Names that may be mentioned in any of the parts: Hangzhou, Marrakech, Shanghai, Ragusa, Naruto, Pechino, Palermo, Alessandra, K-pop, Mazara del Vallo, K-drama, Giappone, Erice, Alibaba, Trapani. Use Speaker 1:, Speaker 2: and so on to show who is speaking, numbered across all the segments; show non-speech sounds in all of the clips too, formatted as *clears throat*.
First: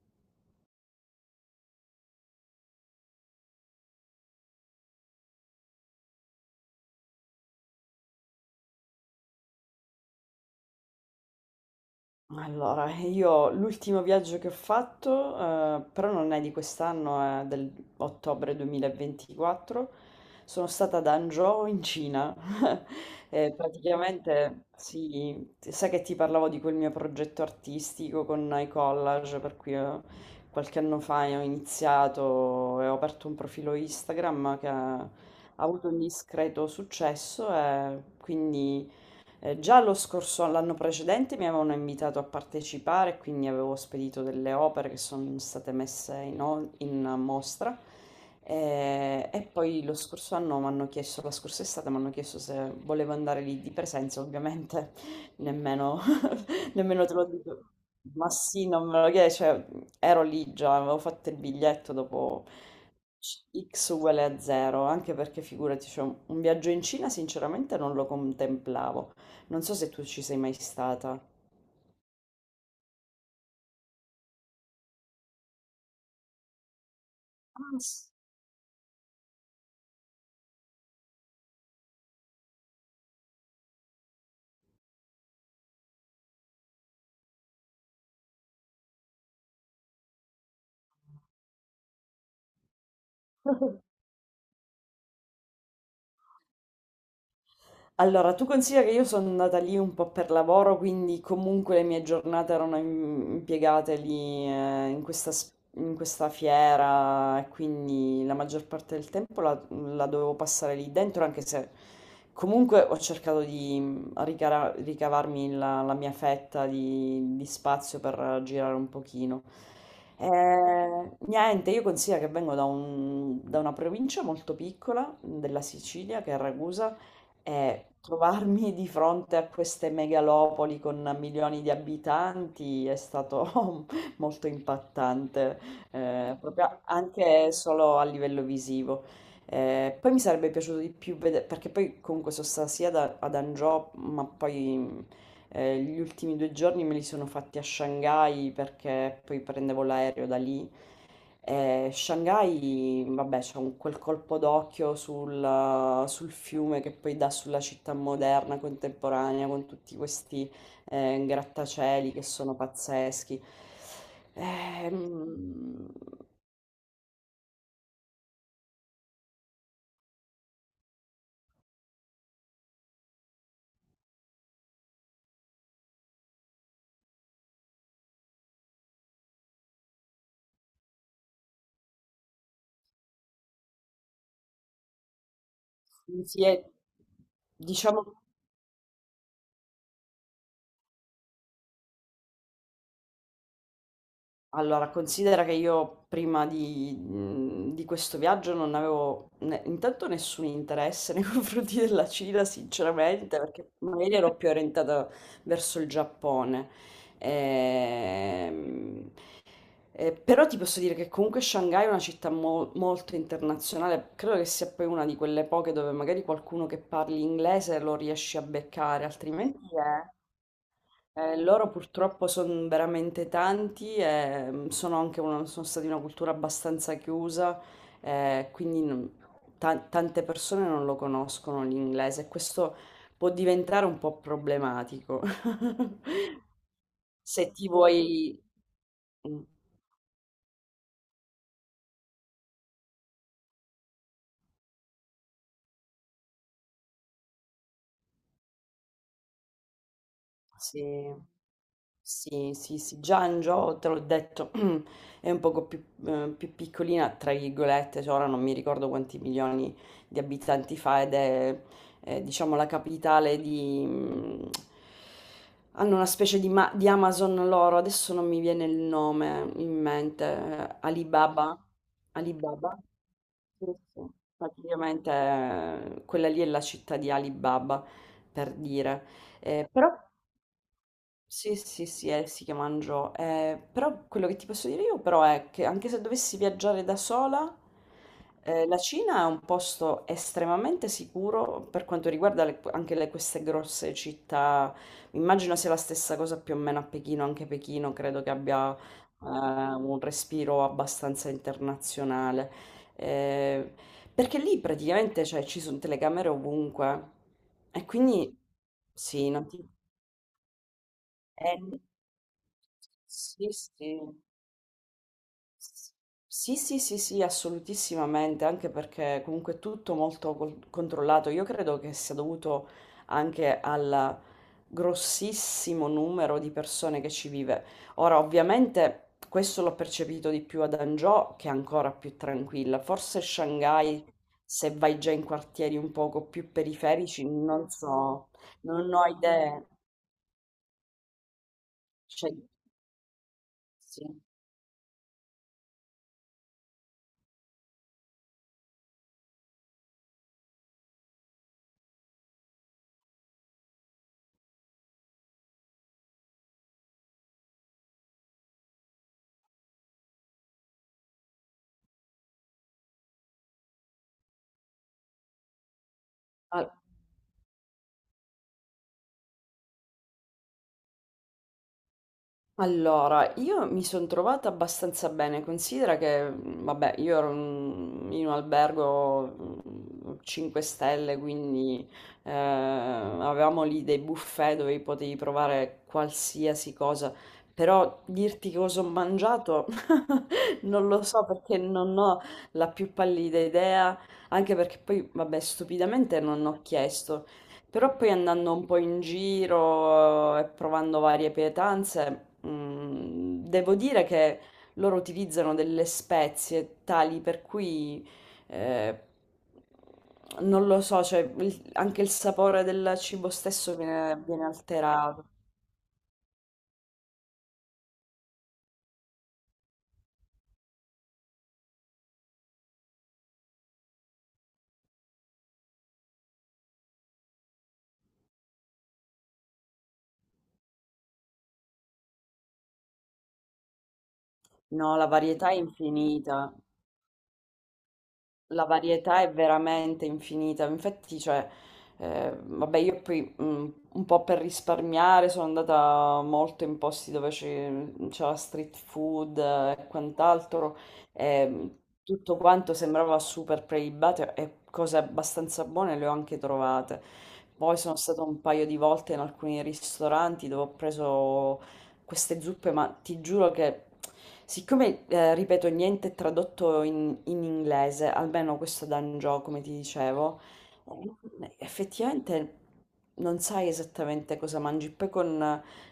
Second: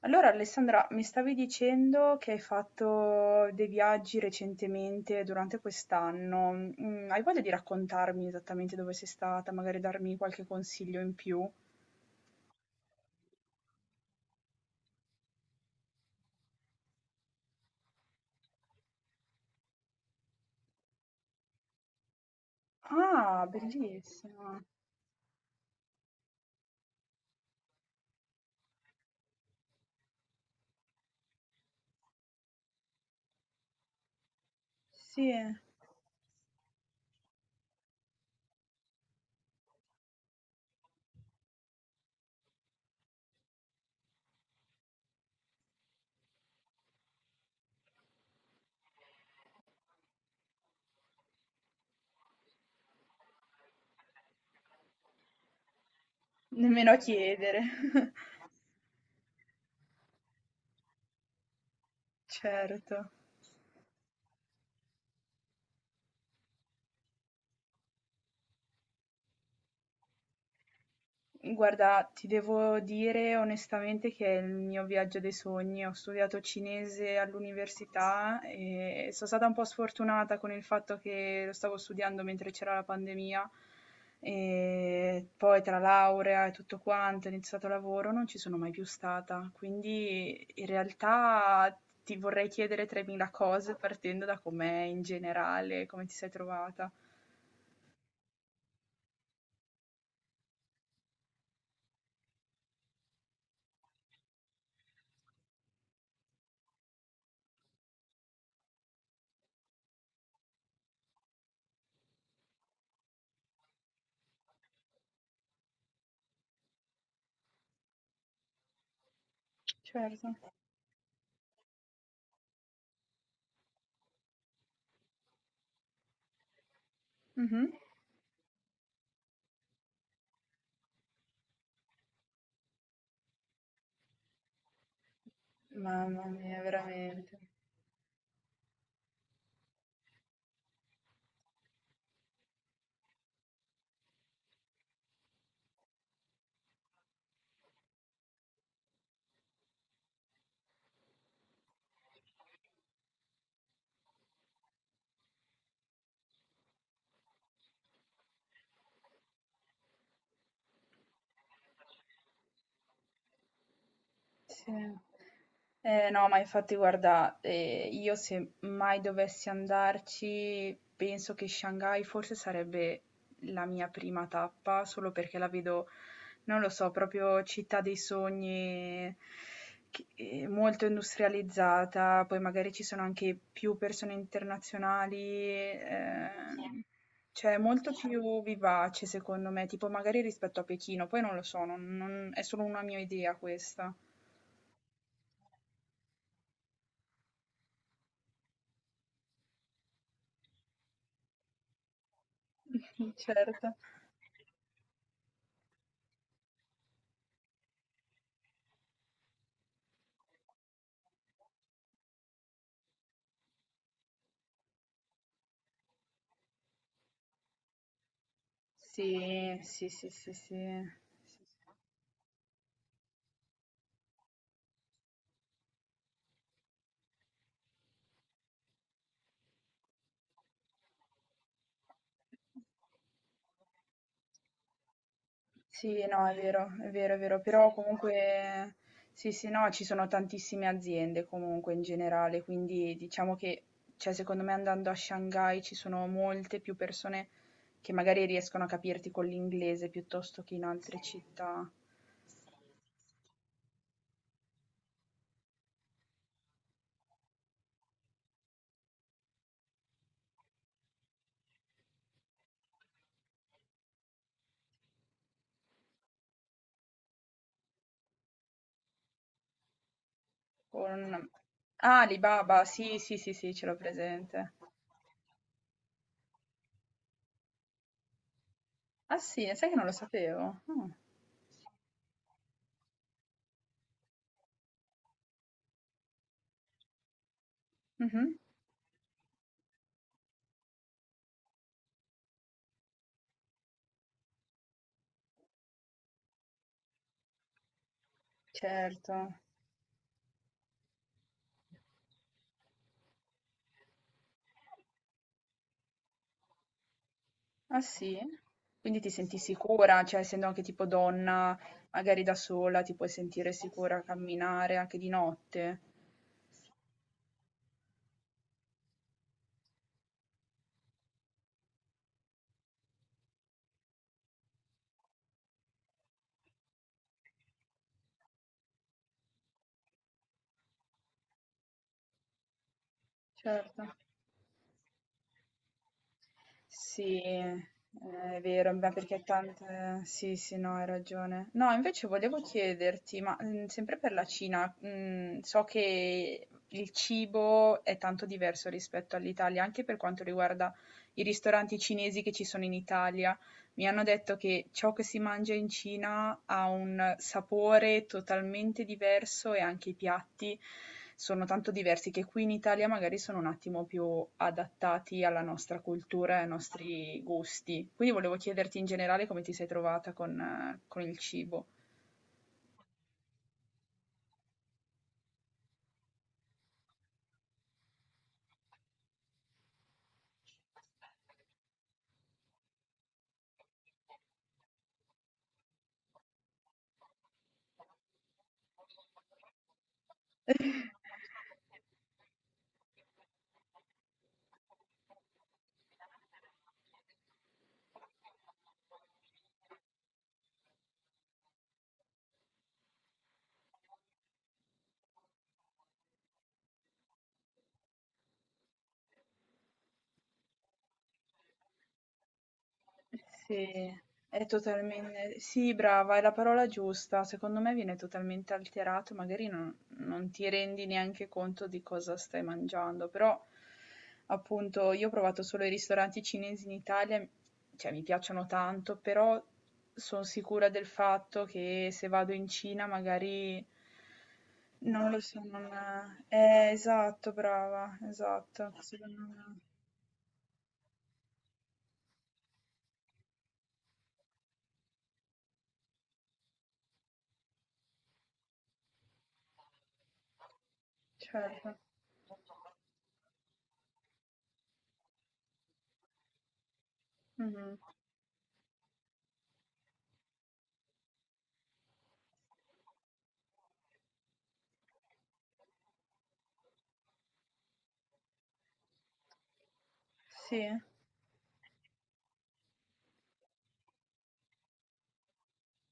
Speaker 1: Allora Alessandra, mi stavi dicendo che hai fatto dei viaggi recentemente durante quest'anno. Hai voglia di raccontarmi esattamente dove sei stata, magari darmi qualche consiglio in più?
Speaker 2: Allora, io l'ultimo viaggio che ho fatto, però non è di quest'anno, è dell'ottobre 2024, sono stata ad Hangzhou in Cina. *laughs*
Speaker 1: Ah, bellissima.
Speaker 2: Praticamente, sì, sai che ti parlavo di quel mio progetto artistico con i collage, per cui qualche anno fa ho iniziato e ho aperto un profilo Instagram che ha
Speaker 1: Sì,
Speaker 2: ha avuto un discreto successo e quindi... già lo scorso, l'anno precedente mi avevano invitato a partecipare, quindi avevo spedito delle opere che sono state messe in mostra. E poi lo scorso anno mi hanno chiesto, la scorsa estate mi hanno chiesto se volevo andare lì di presenza, ovviamente nemmeno
Speaker 1: nemmeno a
Speaker 2: nemmeno te lo dico.
Speaker 1: chiedere. *laughs*
Speaker 2: Ma sì, non me lo chiedi, cioè, ero lì già, avevo fatto il biglietto dopo
Speaker 1: Certo.
Speaker 2: X uguale a zero, anche perché figurati, cioè, un viaggio in Cina sinceramente non lo contemplavo. Non so se tu ci sei mai stata.
Speaker 1: Guarda, ti devo dire onestamente che è il mio viaggio dei sogni. Ho studiato cinese
Speaker 2: Ah,
Speaker 1: all'università e sono stata un po' sfortunata con il fatto che lo stavo studiando mentre c'era la pandemia e poi tra laurea e tutto quanto, ho iniziato lavoro, non ci sono mai più stata. Quindi in realtà ti vorrei chiedere 3.000 cose partendo da com'è in generale, come ti sei trovata.
Speaker 2: allora, tu considera che io sono andata lì un po' per lavoro, quindi comunque le mie giornate erano impiegate lì in questa, in questa fiera e quindi la maggior parte del tempo la dovevo passare lì dentro, anche se comunque ho cercato di ricavarmi la mia fetta di spazio per girare un pochino.
Speaker 1: Certo.
Speaker 2: Niente, io considero che vengo da una provincia molto piccola della Sicilia, che è Ragusa,
Speaker 1: Mhm.
Speaker 2: trovarmi di fronte a queste megalopoli con milioni di abitanti è stato *laughs* molto impattante,
Speaker 1: Mamma mia,
Speaker 2: proprio
Speaker 1: veramente.
Speaker 2: anche solo a livello visivo. Poi mi sarebbe piaciuto di più vedere, perché poi comunque sono stata ad Angio, ma poi gli ultimi due giorni me li sono fatti a Shanghai perché poi prendevo l'aereo da lì. Shanghai, vabbè, quel colpo d'occhio sul fiume che poi dà sulla città moderna, contemporanea, con tutti questi grattacieli che sono pazzeschi.
Speaker 1: Sì.
Speaker 2: Ehm,
Speaker 1: No, ma infatti guarda, io se mai dovessi andarci, penso che Shanghai forse sarebbe la mia prima tappa, solo perché la vedo, non lo so, proprio città dei sogni, molto industrializzata, poi magari ci sono anche più persone internazionali, sì,
Speaker 2: sì, è-
Speaker 1: cioè è molto
Speaker 2: diciamo.
Speaker 1: più vivace secondo me, tipo magari rispetto a Pechino, poi non lo so, è solo una mia idea questa.
Speaker 2: Allora, considera che io prima di, di questo viaggio non avevo ne intanto nessun interesse nei *laughs* confronti della Cina
Speaker 1: *laughs* Mh-mh,
Speaker 2: sinceramente,
Speaker 1: certo.
Speaker 2: perché magari ero più orientata verso il Giappone. Ehm, e però ti posso dire che comunque Shanghai è una città mo molto internazionale, credo che sia poi una di quelle poche dove magari qualcuno che parli inglese lo riesci a beccare,
Speaker 1: Sì,
Speaker 2: altrimenti
Speaker 1: sì,
Speaker 2: è
Speaker 1: sì, sì, sì. Sì, sì.
Speaker 2: loro purtroppo sono veramente tanti e sono sono stati una cultura abbastanza chiusa, eh, quindi non- tante persone non lo conoscono l'inglese e questo può diventare un po' problematico. *laughs*
Speaker 1: Sì, no, è vero, è vero, è vero,
Speaker 2: Se ti
Speaker 1: però
Speaker 2: vuoi...
Speaker 1: comunque sì,
Speaker 2: Mm,
Speaker 1: sì, no, ci sono tantissime aziende comunque in generale, quindi diciamo che, cioè secondo me andando a Shanghai ci sono molte più persone che magari riescono a capirti con l'inglese piuttosto che in altre
Speaker 2: sì.
Speaker 1: città.
Speaker 2: Sì, sì, sì, già Angio, te l'ho detto, *clears throat* è un poco più, più piccolina, tra virgolette, cioè ora non mi ricordo quanti milioni di abitanti fa ed è, diciamo, la capitale di... mm, hanno una specie di Amazon loro, adesso non mi viene il nome in mente,
Speaker 1: Con
Speaker 2: Alibaba,
Speaker 1: ah, Alibaba,
Speaker 2: Alibaba,
Speaker 1: sì, sì, sì, sì, ce
Speaker 2: sì,
Speaker 1: l'ho
Speaker 2: sì.
Speaker 1: presente.
Speaker 2: Praticamente quella lì è la città di Alibaba, per dire.
Speaker 1: Ah sì? Sai che non
Speaker 2: Però
Speaker 1: lo sapevo? Ah.
Speaker 2: sì, sì, sì, è sì che mangio. Però quello che ti posso dire io però è che anche se dovessi viaggiare da sola,
Speaker 1: Mh-mh.
Speaker 2: la Cina è un posto estremamente sicuro per quanto riguarda queste grosse città. Immagino sia la stessa cosa più o meno a Pechino, anche Pechino credo che abbia
Speaker 1: Certo.
Speaker 2: un respiro abbastanza internazionale. Eh, perché lì praticamente cioè, ci sono telecamere ovunque
Speaker 1: Ah
Speaker 2: e
Speaker 1: sì?
Speaker 2: quindi
Speaker 1: Quindi ti
Speaker 2: sì,
Speaker 1: senti
Speaker 2: non ti
Speaker 1: sicura, cioè essendo anche tipo donna,
Speaker 2: n-
Speaker 1: magari da sola ti puoi
Speaker 2: sì,
Speaker 1: sentire
Speaker 2: sì.
Speaker 1: sicura a camminare anche di notte.
Speaker 2: Sì, sì, sì, sì, assolutissimamente, anche perché comunque è tutto molto controllato. Io credo che sia dovuto anche al grossissimo numero di persone che ci vive. Ora, ovviamente, questo l'ho percepito di più ad Hangzhou, che è ancora più tranquilla. Forse
Speaker 1: Certo.
Speaker 2: Shanghai, se vai già in quartieri un poco più
Speaker 1: Sì,
Speaker 2: periferici, non so,
Speaker 1: è vero, ma
Speaker 2: non ho
Speaker 1: perché
Speaker 2: idee.
Speaker 1: tante... Sì, sì, no, hai ragione. No, invece
Speaker 2: Cioè,
Speaker 1: volevo chiederti, ma sempre
Speaker 2: sì.
Speaker 1: per la Cina, so che il cibo è tanto diverso rispetto all'Italia, anche per quanto riguarda i ristoranti cinesi che ci sono in Italia. Mi hanno detto che ciò che si mangia in Cina ha un sapore totalmente diverso e anche i piatti sono tanto diversi che qui in Italia magari sono un attimo più adattati alla nostra cultura e ai nostri gusti. Quindi volevo chiederti in generale come ti sei trovata con il cibo.
Speaker 2: Allora, io mi sono trovata abbastanza bene, considera che, vabbè, io ero in un albergo 5 stelle, quindi avevamo lì dei buffet dove potevi provare qualsiasi cosa, però dirti cosa ho mangiato *laughs* non lo so perché non ho la più pallida idea, anche perché poi, vabbè, stupidamente non ho chiesto. Però poi andando un po' in giro e provando varie pietanze, devo dire che loro utilizzano delle spezie tali per cui eh, non lo so, cioè anche il sapore del cibo
Speaker 1: Sì,
Speaker 2: stesso viene
Speaker 1: è
Speaker 2: alterato.
Speaker 1: totalmente sì, brava, è la parola giusta. Secondo me viene totalmente alterato, magari non ti rendi neanche conto di cosa stai mangiando, però appunto io ho provato solo i ristoranti cinesi in Italia, cioè mi piacciono tanto, però sono sicura del fatto che se vado in Cina magari
Speaker 2: No,
Speaker 1: non
Speaker 2: la
Speaker 1: lo so,
Speaker 2: varietà è
Speaker 1: non...
Speaker 2: infinita.
Speaker 1: Esatto, brava,
Speaker 2: La
Speaker 1: esatto, secondo
Speaker 2: varietà è
Speaker 1: me,
Speaker 2: veramente infinita. Infatti, cioè, vabbè, io poi un po' per risparmiare sono andata molto in posti c'era street food e quant'altro. E
Speaker 1: certo.
Speaker 2: tutto quanto sembrava super prelibato e cose abbastanza buone le ho anche trovate. Poi
Speaker 1: Mhm.
Speaker 2: sono stata un paio di volte in alcuni ristoranti dove ho preso queste zuppe, ma ti giuro che, siccome, ripeto, niente è tradotto in inglese, almeno questo d'Angio, come ti dicevo,
Speaker 1: Sì,
Speaker 2: effettivamente non sai esattamente cosa mangi. Poi con,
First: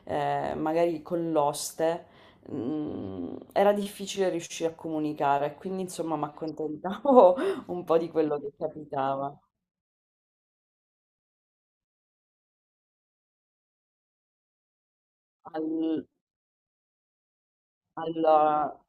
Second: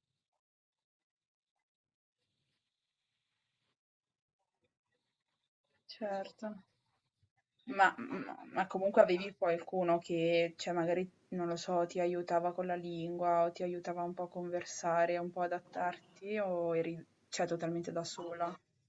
Speaker 2: eh, magari con l'oste, era difficile riuscire a comunicare, quindi insomma mi
Speaker 1: certo.
Speaker 2: accontentavo *laughs* un
Speaker 1: Ma
Speaker 2: po' di
Speaker 1: ma
Speaker 2: quello che
Speaker 1: ma comunque avevi
Speaker 2: capitava.
Speaker 1: qualcuno che, cioè magari, non lo so, ti aiutava con la lingua o ti aiutava un po' a conversare, un po' adattarti o eri, cioè, totalmente da sola?
Speaker 2: Allora,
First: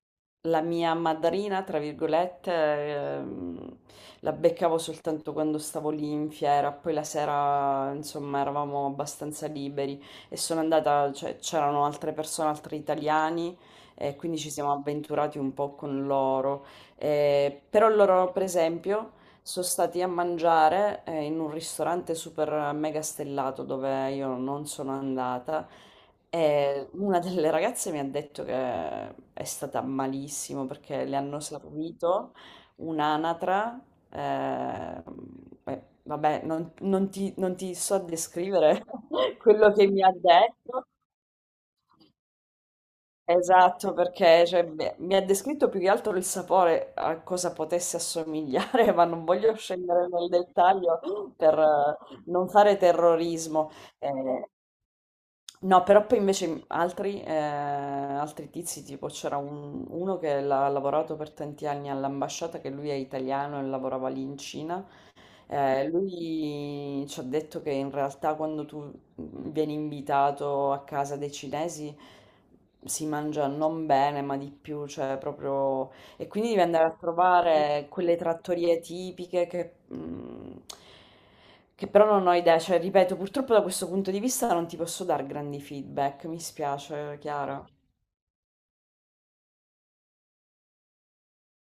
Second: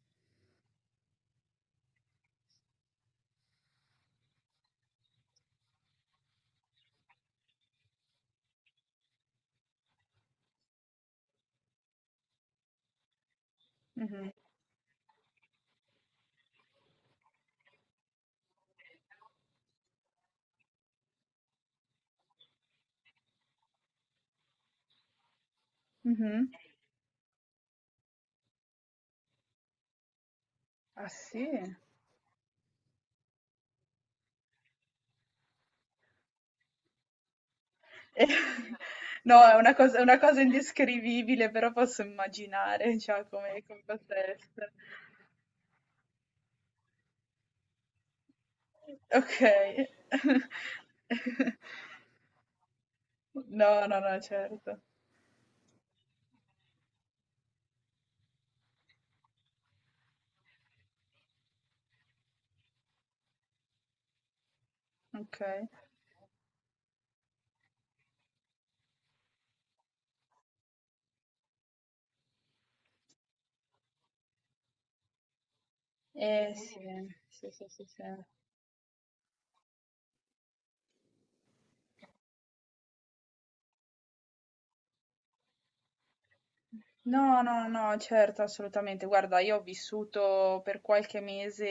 Speaker 2: la mia madrina, tra virgolette, la beccavo soltanto quando stavo lì in fiera, poi la sera, insomma, eravamo abbastanza liberi e sono andata, cioè, c'erano altre persone, altri italiani, e
Speaker 1: Mh-mh.
Speaker 2: quindi ci siamo avventurati un po' con loro. Però loro, per esempio, sono stati a mangiare in un ristorante super mega stellato dove io non sono andata
Speaker 1: Mh-mh.
Speaker 2: e una delle ragazze mi ha detto che è stata malissimo perché
Speaker 1: Ah
Speaker 2: le hanno
Speaker 1: sì?
Speaker 2: servito un'anatra. eh, Vabbè, non ti so
Speaker 1: Eh,
Speaker 2: descrivere
Speaker 1: *laughs*
Speaker 2: *laughs*
Speaker 1: no,
Speaker 2: quello che
Speaker 1: è
Speaker 2: mi ha
Speaker 1: una cosa
Speaker 2: detto.
Speaker 1: indescrivibile, però posso immaginare, cioè, come come
Speaker 2: Esatto,
Speaker 1: possa
Speaker 2: perché cioè,
Speaker 1: essere.
Speaker 2: mi ha descritto più che altro il sapore a cosa potesse assomigliare, *laughs* ma non voglio
Speaker 1: Okay.
Speaker 2: scendere nel dettaglio per
Speaker 1: *laughs*
Speaker 2: non fare terrorismo.
Speaker 1: No, no, no,
Speaker 2: Eh,
Speaker 1: certo.
Speaker 2: no, però poi invece altri, altri tizi, tipo uno che l'ha lavorato per tanti anni all'ambasciata, che lui è italiano e lavorava lì in Cina,
Speaker 1: Okay.
Speaker 2: lui ci ha detto che in realtà quando tu vieni invitato a casa dei cinesi si mangia non bene, ma di più, cioè proprio... E quindi
Speaker 1: Eh
Speaker 2: devi
Speaker 1: sì,
Speaker 2: andare a
Speaker 1: sì, sì, sì,
Speaker 2: trovare
Speaker 1: sì.
Speaker 2: quelle trattorie tipiche che... mm, che però non ho idea, cioè ripeto, purtroppo da questo punto di vista non ti posso dare grandi feedback, mi spiace,
Speaker 1: No,
Speaker 2: Chiara.
Speaker 1: no, no, certo, assolutamente. Guarda, io ho vissuto per qualche mese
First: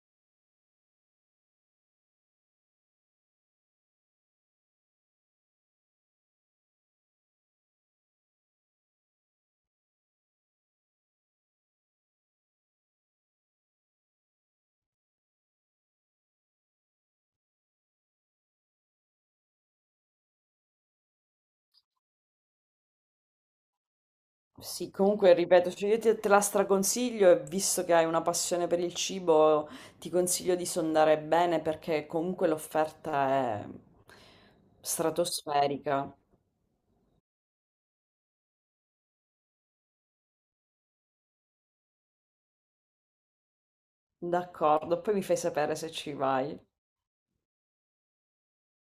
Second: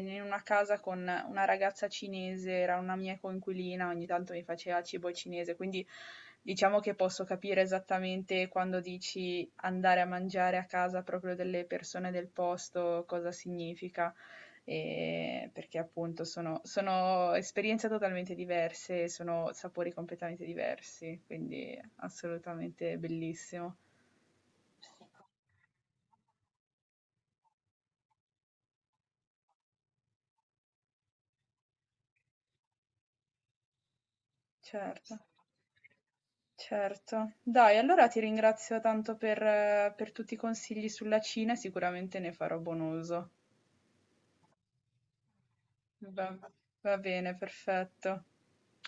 Speaker 1: in una casa con una ragazza cinese, era una mia coinquilina, ogni tanto mi faceva cibo cinese, quindi diciamo che posso capire esattamente quando dici andare a mangiare a casa proprio delle persone del posto, cosa significa, e perché appunto sono, sono esperienze totalmente diverse, sono sapori completamente diversi, quindi assolutamente bellissimo.
Speaker 2: Sì, comunque ripeto, cioè te la straconsiglio e visto che hai una passione per il cibo, ti consiglio di sondare bene perché comunque l'offerta è
Speaker 1: Certo,
Speaker 2: stratosferica.
Speaker 1: certo. Dai, allora ti ringrazio tanto per tutti i consigli sulla Cina e sicuramente ne farò buon uso.
Speaker 2: D'accordo, poi mi fai sapere se ci
Speaker 1: Va,
Speaker 2: vai.
Speaker 1: va bene, perfetto.